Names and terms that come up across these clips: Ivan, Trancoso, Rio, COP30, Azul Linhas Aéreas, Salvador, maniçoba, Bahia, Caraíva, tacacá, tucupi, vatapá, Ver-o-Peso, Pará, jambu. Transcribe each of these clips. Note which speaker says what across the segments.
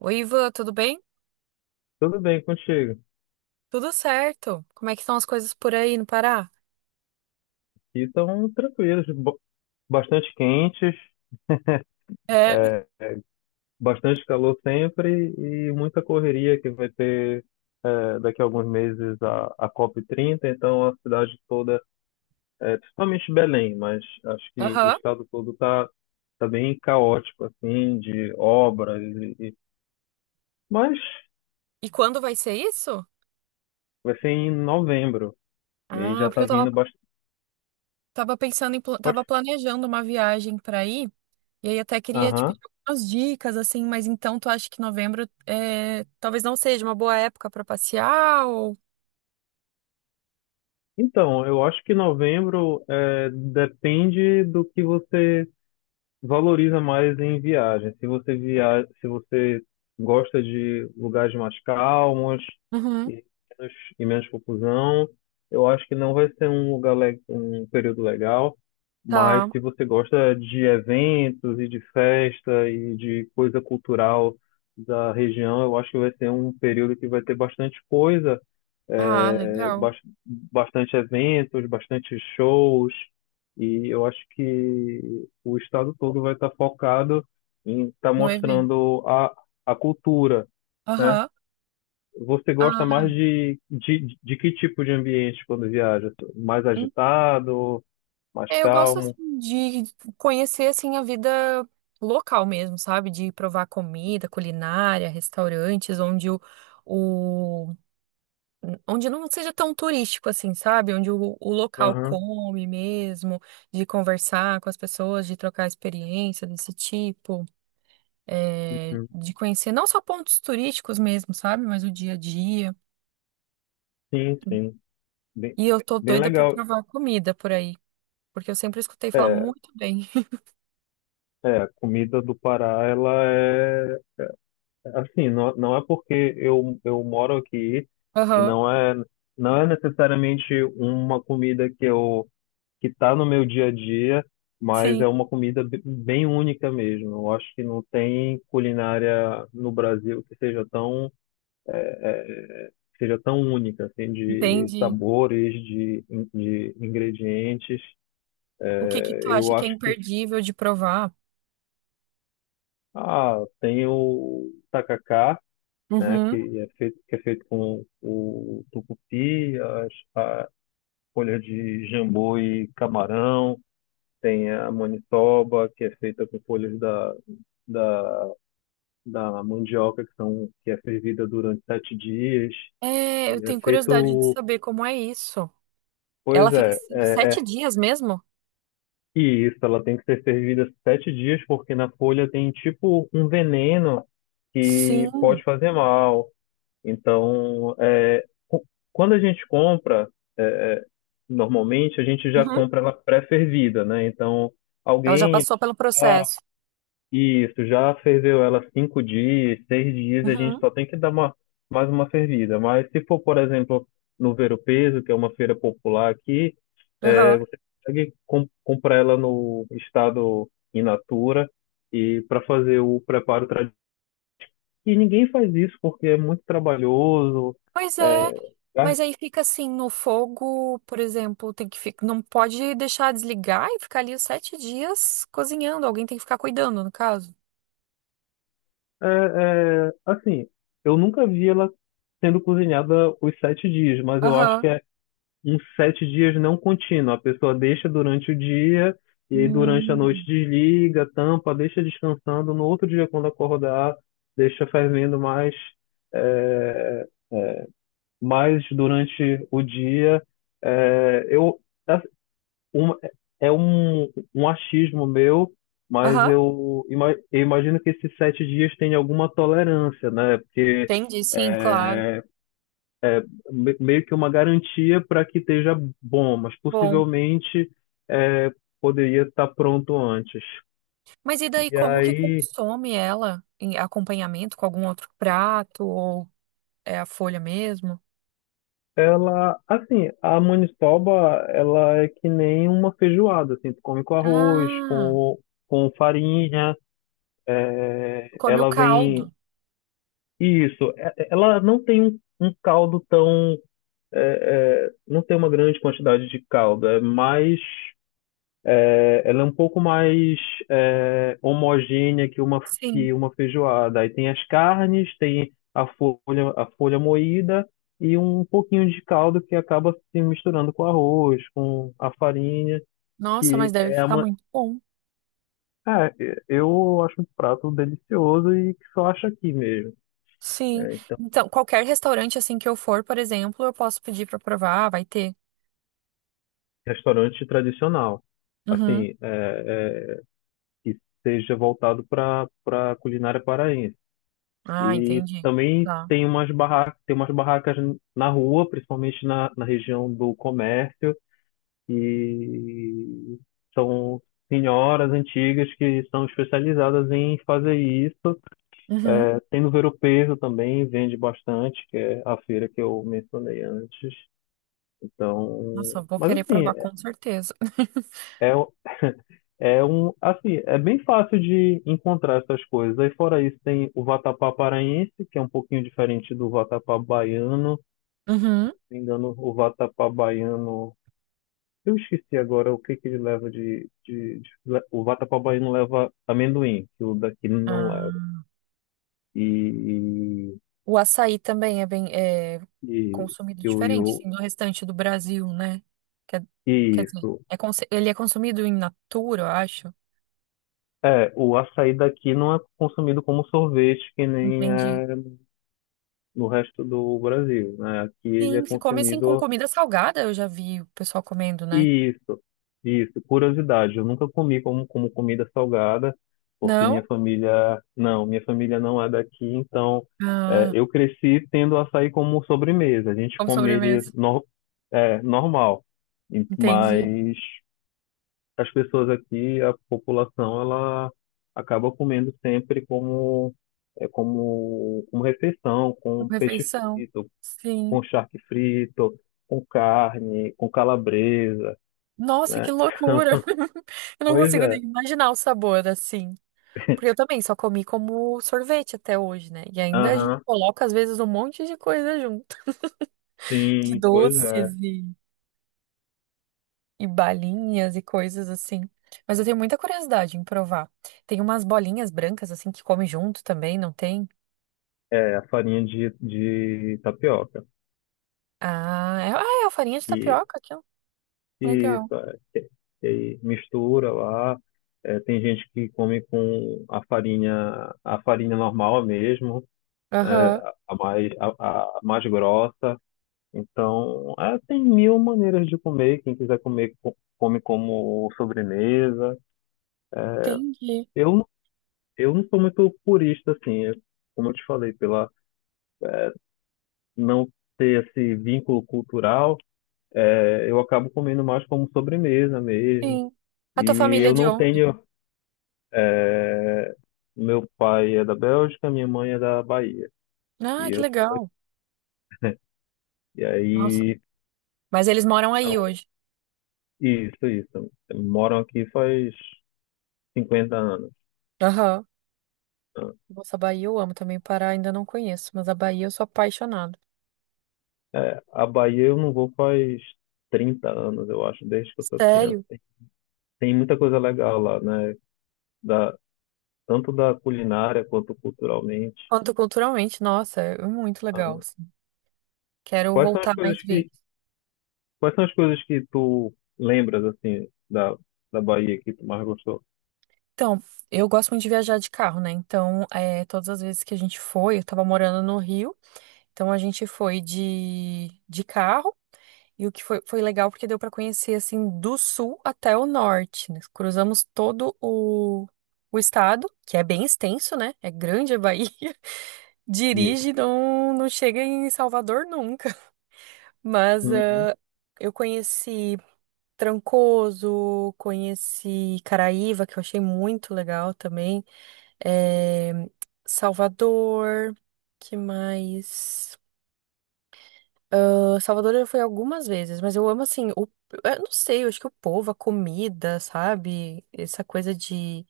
Speaker 1: Oi, Ivan, tudo bem?
Speaker 2: Tudo bem contigo?
Speaker 1: Tudo certo. Como é que estão as coisas por aí no Pará?
Speaker 2: E estão tranquilos, bastante quentes,
Speaker 1: É,
Speaker 2: bastante calor sempre e muita correria que vai ter daqui a alguns meses a COP30. Então a cidade toda, principalmente Belém, mas acho que o
Speaker 1: aham.
Speaker 2: estado todo tá bem caótico, assim, de obras. Mas
Speaker 1: E quando vai ser isso?
Speaker 2: vai ser em novembro e aí
Speaker 1: Ah,
Speaker 2: já
Speaker 1: porque
Speaker 2: tá
Speaker 1: eu tava,
Speaker 2: vindo bastante.
Speaker 1: tava pensando em, tava planejando uma viagem pra ir, e aí até queria tipo, te
Speaker 2: Aham.
Speaker 1: pedir algumas dicas, assim, mas então tu acha que novembro é, talvez não seja uma boa época pra passear ou...
Speaker 2: Então, eu acho que novembro depende do que você valoriza mais em viagem. Se você gosta de lugares mais calmos
Speaker 1: Uhum,
Speaker 2: e menos, e menos confusão, eu acho que não vai ser um um período legal. Mas
Speaker 1: tá.
Speaker 2: se você gosta de eventos e de festa e de coisa cultural da região, eu acho que vai ser um período que vai ter bastante coisa,
Speaker 1: Ah,
Speaker 2: é,
Speaker 1: legal.
Speaker 2: bas- bastante eventos, bastante shows. E eu acho que o estado todo vai estar focado em estar
Speaker 1: No evento.
Speaker 2: mostrando a cultura, né?
Speaker 1: Aham.
Speaker 2: Você gosta mais de que tipo de ambiente quando viaja? Mais
Speaker 1: Ah,
Speaker 2: agitado, mais
Speaker 1: é, eu gosto assim,
Speaker 2: calmo?
Speaker 1: de conhecer assim a vida local mesmo, sabe? De provar comida, culinária, restaurantes, onde o- onde não seja tão turístico assim, sabe? Onde o local
Speaker 2: Aham,
Speaker 1: come mesmo, de conversar com as pessoas, de trocar experiência desse tipo, é,
Speaker 2: uhum.
Speaker 1: de conhecer não só pontos turísticos mesmo, sabe? Mas o dia a dia.
Speaker 2: Sim, sim. Bem,
Speaker 1: E eu tô
Speaker 2: bem
Speaker 1: doida pra
Speaker 2: legal.
Speaker 1: provar comida por aí, porque eu sempre escutei falar
Speaker 2: É,
Speaker 1: muito bem.
Speaker 2: é, a comida do Pará, ela é assim, não, não é porque eu moro aqui e
Speaker 1: Aham,
Speaker 2: não é, não é necessariamente uma comida que eu que está no meu dia a dia, mas
Speaker 1: sim,
Speaker 2: é uma comida bem única mesmo. Eu acho que não tem culinária no Brasil que seja tão, que seja tão única, assim, de
Speaker 1: entendi.
Speaker 2: sabores, de ingredientes.
Speaker 1: O que que tu
Speaker 2: Eu
Speaker 1: acha que é
Speaker 2: acho que
Speaker 1: imperdível de provar?
Speaker 2: ah, tem o tacacá, né,
Speaker 1: Uhum.
Speaker 2: que é feito com o tucupi, a folha de jambu e camarão. Tem a maniçoba, que é feita com folhas da, da mandioca, que é fervida durante 7 dias.
Speaker 1: É, eu
Speaker 2: E é
Speaker 1: tenho curiosidade de
Speaker 2: feito.
Speaker 1: saber como é isso. Ela
Speaker 2: Pois é,
Speaker 1: fica assim,
Speaker 2: é,
Speaker 1: sete
Speaker 2: é.
Speaker 1: dias mesmo?
Speaker 2: E isso, ela tem que ser fervida 7 dias, porque na folha tem tipo um veneno que
Speaker 1: Sim.
Speaker 2: pode fazer mal. Então, quando a gente compra, é, é, normalmente a gente já
Speaker 1: Uhum.
Speaker 2: compra ela pré-fervida, né? Então,
Speaker 1: Ela já
Speaker 2: alguém.
Speaker 1: passou pelo processo.
Speaker 2: Isso, já ferveu ela 5 dias, 6 dias, a gente
Speaker 1: Uhum.
Speaker 2: só tem que dar uma, mais uma fervida. Mas se for, por exemplo, no Ver Peso, que é uma feira popular aqui,
Speaker 1: Aham.
Speaker 2: é, você consegue comprar ela no estado in natura e para fazer o preparo tradicional. E ninguém faz isso porque é muito trabalhoso.
Speaker 1: Pois
Speaker 2: É,
Speaker 1: é.
Speaker 2: é-
Speaker 1: Mas aí fica assim no fogo, por exemplo, tem que ficar, não pode deixar desligar e ficar ali os sete dias cozinhando. Alguém tem que ficar cuidando, no caso.
Speaker 2: É, assim, eu nunca vi ela sendo cozinhada os 7 dias, mas eu acho
Speaker 1: Aham.
Speaker 2: que é uns 7 dias não contínuo. A pessoa deixa durante o dia e aí durante a
Speaker 1: Hum.
Speaker 2: noite desliga, tampa, deixa descansando. No outro dia, quando acordar, deixa fervendo mais, é, mais durante o dia. É, eu, assim, uma- é um achismo meu, mas
Speaker 1: Aham.
Speaker 2: eu, eu imagino que esses 7 dias tenha alguma tolerância, né? Porque
Speaker 1: Entendi, sim, claro.
Speaker 2: é, meio que uma garantia para que esteja bom, mas
Speaker 1: Bom.
Speaker 2: possivelmente é, poderia estar pronto antes.
Speaker 1: Mas e daí,
Speaker 2: E
Speaker 1: como que
Speaker 2: aí
Speaker 1: consome ela em acompanhamento com algum outro prato ou é a folha mesmo?
Speaker 2: ela, assim, a maniçoba, ela é que nem uma feijoada, assim, tu come com arroz,
Speaker 1: Ah,
Speaker 2: com farinha,
Speaker 1: come o
Speaker 2: ela vem,
Speaker 1: caldo.
Speaker 2: isso, é, ela não tem um caldo tão, é, não tem uma grande quantidade de caldo, é mais. Ela é um pouco mais é, homogênea que
Speaker 1: Sim.
Speaker 2: que uma feijoada. Aí tem as carnes, tem a folha moída e um pouquinho de caldo que acaba se misturando com arroz, com a farinha,
Speaker 1: Nossa, mas
Speaker 2: que
Speaker 1: deve
Speaker 2: é
Speaker 1: ficar
Speaker 2: uma.
Speaker 1: muito bom.
Speaker 2: É, eu acho um prato delicioso e que só acho aqui mesmo.
Speaker 1: Sim.
Speaker 2: É, então,
Speaker 1: Então, qualquer restaurante assim que eu for, por exemplo, eu posso pedir pra provar, vai ter.
Speaker 2: restaurante tradicional,
Speaker 1: Uhum.
Speaker 2: assim, que seja voltado para para culinária paraense.
Speaker 1: Ah,
Speaker 2: E
Speaker 1: entendi.
Speaker 2: também
Speaker 1: Tá.
Speaker 2: tem umas barracas na rua, principalmente na região do comércio, e são senhoras antigas que são especializadas em fazer isso.
Speaker 1: Uhum.
Speaker 2: É, tem no Ver-o-Peso também, vende bastante, que é a feira que eu mencionei antes.
Speaker 1: Nossa,
Speaker 2: Então,
Speaker 1: eu vou
Speaker 2: mas
Speaker 1: querer
Speaker 2: assim,
Speaker 1: provar com certeza.
Speaker 2: é, é um, assim, é bem fácil de encontrar essas coisas. Aí fora isso tem o vatapá paraense, que é um pouquinho diferente do vatapá baiano.
Speaker 1: Uhum.
Speaker 2: Me engano, o vatapá baiano. Eu esqueci agora o que que ele leva O vatapá baiano leva amendoim, que o daqui não leva.
Speaker 1: Ah.
Speaker 2: E.
Speaker 1: O açaí também é bem é,
Speaker 2: E.
Speaker 1: consumido
Speaker 2: E, o- e,
Speaker 1: diferente,
Speaker 2: o-
Speaker 1: assim, do restante do Brasil, né? Quer, quer
Speaker 2: e
Speaker 1: dizer,
Speaker 2: isso.
Speaker 1: é ele é consumido em natura, eu acho.
Speaker 2: É, o açaí daqui não é consumido como sorvete, que nem
Speaker 1: Entendi.
Speaker 2: é no resto do Brasil, né? Aqui ele é
Speaker 1: Sim, se come assim com
Speaker 2: consumido.
Speaker 1: comida salgada, eu já vi o pessoal comendo, né?
Speaker 2: Isso, isso. Curiosidade, eu nunca comi como comida salgada, porque
Speaker 1: Não?
Speaker 2: minha família não é daqui, então é,
Speaker 1: Ah,
Speaker 2: eu cresci tendo açaí como sobremesa. A gente
Speaker 1: como
Speaker 2: come ele
Speaker 1: sobremesa.
Speaker 2: no, é, normal,
Speaker 1: Entendi.
Speaker 2: mas as pessoas aqui, a população, ela acaba comendo sempre como, como refeição,
Speaker 1: Como
Speaker 2: com peixe
Speaker 1: refeição.
Speaker 2: frito,
Speaker 1: Sim.
Speaker 2: com charque frito, com carne, com calabresa.
Speaker 1: Nossa, que
Speaker 2: Né?
Speaker 1: loucura! Eu não
Speaker 2: Pois
Speaker 1: consigo nem
Speaker 2: é.
Speaker 1: imaginar o sabor assim. Porque eu também só comi como sorvete até hoje, né? E ainda a gente
Speaker 2: Aham.
Speaker 1: coloca, às vezes, um monte de coisa junto. De
Speaker 2: Sim, pois
Speaker 1: doces
Speaker 2: é.
Speaker 1: e, e balinhas e coisas assim. Mas eu tenho muita curiosidade em provar. Tem umas bolinhas brancas assim que come junto também, não tem?
Speaker 2: É a farinha de tapioca.
Speaker 1: Ah, é a farinha de
Speaker 2: E
Speaker 1: tapioca aqui, ó. Legal.
Speaker 2: isso, é. E aí mistura lá. É, tem gente que come com a farinha normal mesmo, é,
Speaker 1: Aham,
Speaker 2: a mais grossa. Então, é, tem 1000 maneiras de comer. Quem quiser comer, come como sobremesa.
Speaker 1: entendi.
Speaker 2: Eu, eu não sou muito purista, assim, eu, como eu te falei, pela não ter esse vínculo cultural. É, eu acabo comendo mais como sobremesa mesmo.
Speaker 1: Sim. A tua
Speaker 2: E
Speaker 1: família é
Speaker 2: eu
Speaker 1: de
Speaker 2: não
Speaker 1: onde?
Speaker 2: tenho. Meu pai é da Bélgica, minha mãe é da Bahia. E
Speaker 1: Ah, que
Speaker 2: eu,
Speaker 1: legal.
Speaker 2: e
Speaker 1: Nossa.
Speaker 2: aí,
Speaker 1: Mas eles moram aí
Speaker 2: então,
Speaker 1: hoje.
Speaker 2: isso, isso. Moram aqui faz 50 anos.
Speaker 1: Aham.
Speaker 2: Né?
Speaker 1: Nossa, a Bahia eu amo também. O Pará ainda não conheço, mas a Bahia eu sou apaixonada.
Speaker 2: É, a Bahia eu não vou faz 30 anos, eu acho, desde que eu sou criança.
Speaker 1: Sério?
Speaker 2: Tem, tem muita coisa legal lá, né? Da, tanto da culinária quanto culturalmente.
Speaker 1: Quanto culturalmente, nossa, é muito
Speaker 2: Ah,
Speaker 1: legal, assim. Quero
Speaker 2: Quais são as
Speaker 1: voltar mais
Speaker 2: coisas que,
Speaker 1: vezes.
Speaker 2: quais são as coisas que tu lembras, assim, da Bahia que tu mais gostou?
Speaker 1: Então, eu gosto muito de viajar de carro, né? Então, é, todas as vezes que a gente foi, eu tava morando no Rio, então a gente foi de carro. E o que foi, foi legal porque deu pra conhecer, assim, do sul até o norte, né? Cruzamos todo o estado, que é bem extenso, né? É grande a Bahia.
Speaker 2: Isso.
Speaker 1: Dirige, não, não chega em Salvador nunca. Mas
Speaker 2: Uhum.
Speaker 1: ah, eu conheci Trancoso, conheci Caraíva, que eu achei muito legal também, eh, Salvador, que mais? Ah, Salvador eu fui algumas vezes, mas eu amo assim, o, eu não sei, eu acho que o povo, a comida, sabe? Essa coisa de,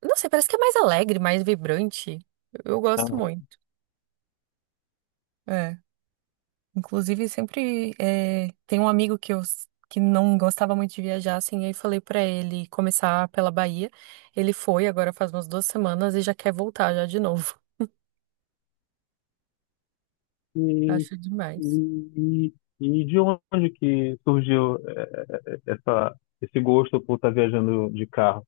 Speaker 1: eu não sei, parece que é mais alegre, mais vibrante. Eu gosto
Speaker 2: Ah,
Speaker 1: muito. É. Inclusive, sempre tem um amigo que eu que não gostava muito de viajar, assim, aí falei pra ele começar pela Bahia. Ele foi agora faz umas duas semanas e já quer voltar já de novo.
Speaker 2: E,
Speaker 1: Acho demais.
Speaker 2: e, e de onde que surgiu esse gosto por estar viajando de carro?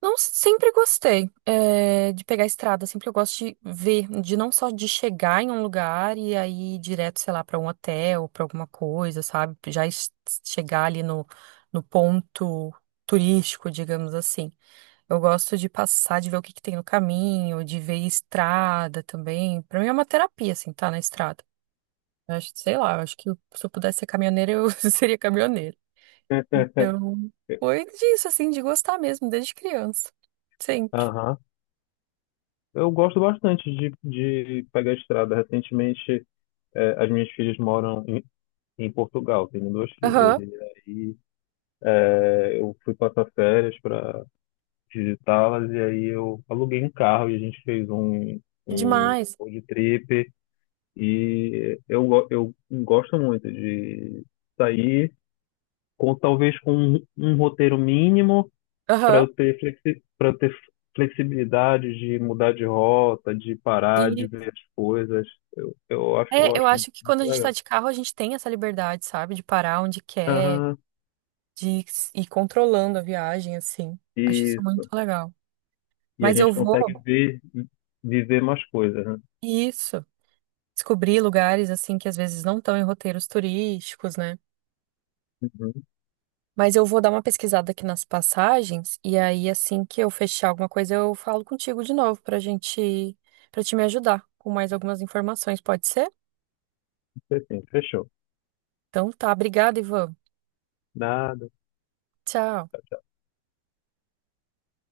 Speaker 1: Não, sempre gostei, é, de pegar a estrada, sempre eu gosto de ver, de não só de chegar em um lugar e aí ir direto, sei lá, para um hotel, para alguma coisa, sabe? Chegar ali no, no ponto turístico, digamos assim. Eu gosto de passar, de ver o que que tem no caminho, de ver estrada também. Para mim é uma terapia, assim, tá na estrada. Eu acho, sei lá, eu acho que se eu pudesse ser caminhoneira, eu seria caminhoneira. Então, foi disso, assim, de gostar mesmo, desde criança. Sim.
Speaker 2: Aham. Eu gosto bastante de pegar a estrada. Recentemente, as minhas filhas moram em Portugal, tenho duas filhas,
Speaker 1: Aham,
Speaker 2: e aí eu fui passar férias para visitá-las e aí eu aluguei um carro e a gente fez um
Speaker 1: demais.
Speaker 2: road trip e eu, eu gosto muito de sair com talvez com um roteiro mínimo para
Speaker 1: Aham.
Speaker 2: eu ter flexi, para eu ter flexibilidade de mudar de rota, de parar, de
Speaker 1: E
Speaker 2: ver as coisas. Eu acho eu
Speaker 1: é, eu
Speaker 2: acho muito
Speaker 1: acho que quando a gente tá
Speaker 2: legal.
Speaker 1: de carro, a gente tem essa liberdade, sabe? De parar onde quer,
Speaker 2: Aham.
Speaker 1: de ir controlando a viagem, assim. Acho isso
Speaker 2: E
Speaker 1: muito legal.
Speaker 2: e a
Speaker 1: Mas eu
Speaker 2: gente
Speaker 1: vou,
Speaker 2: consegue ver viver mais coisas, né?
Speaker 1: isso, descobrir lugares, assim, que às vezes não estão em roteiros turísticos, né?
Speaker 2: Uhum.
Speaker 1: Mas eu vou dar uma pesquisada aqui nas passagens, e aí, assim que eu fechar alguma coisa, eu falo contigo de novo pra gente, pra te me ajudar com mais algumas informações, pode ser?
Speaker 2: Isso é assim, fechou.
Speaker 1: Então tá, obrigada, Ivan.
Speaker 2: Nada.
Speaker 1: Tchau.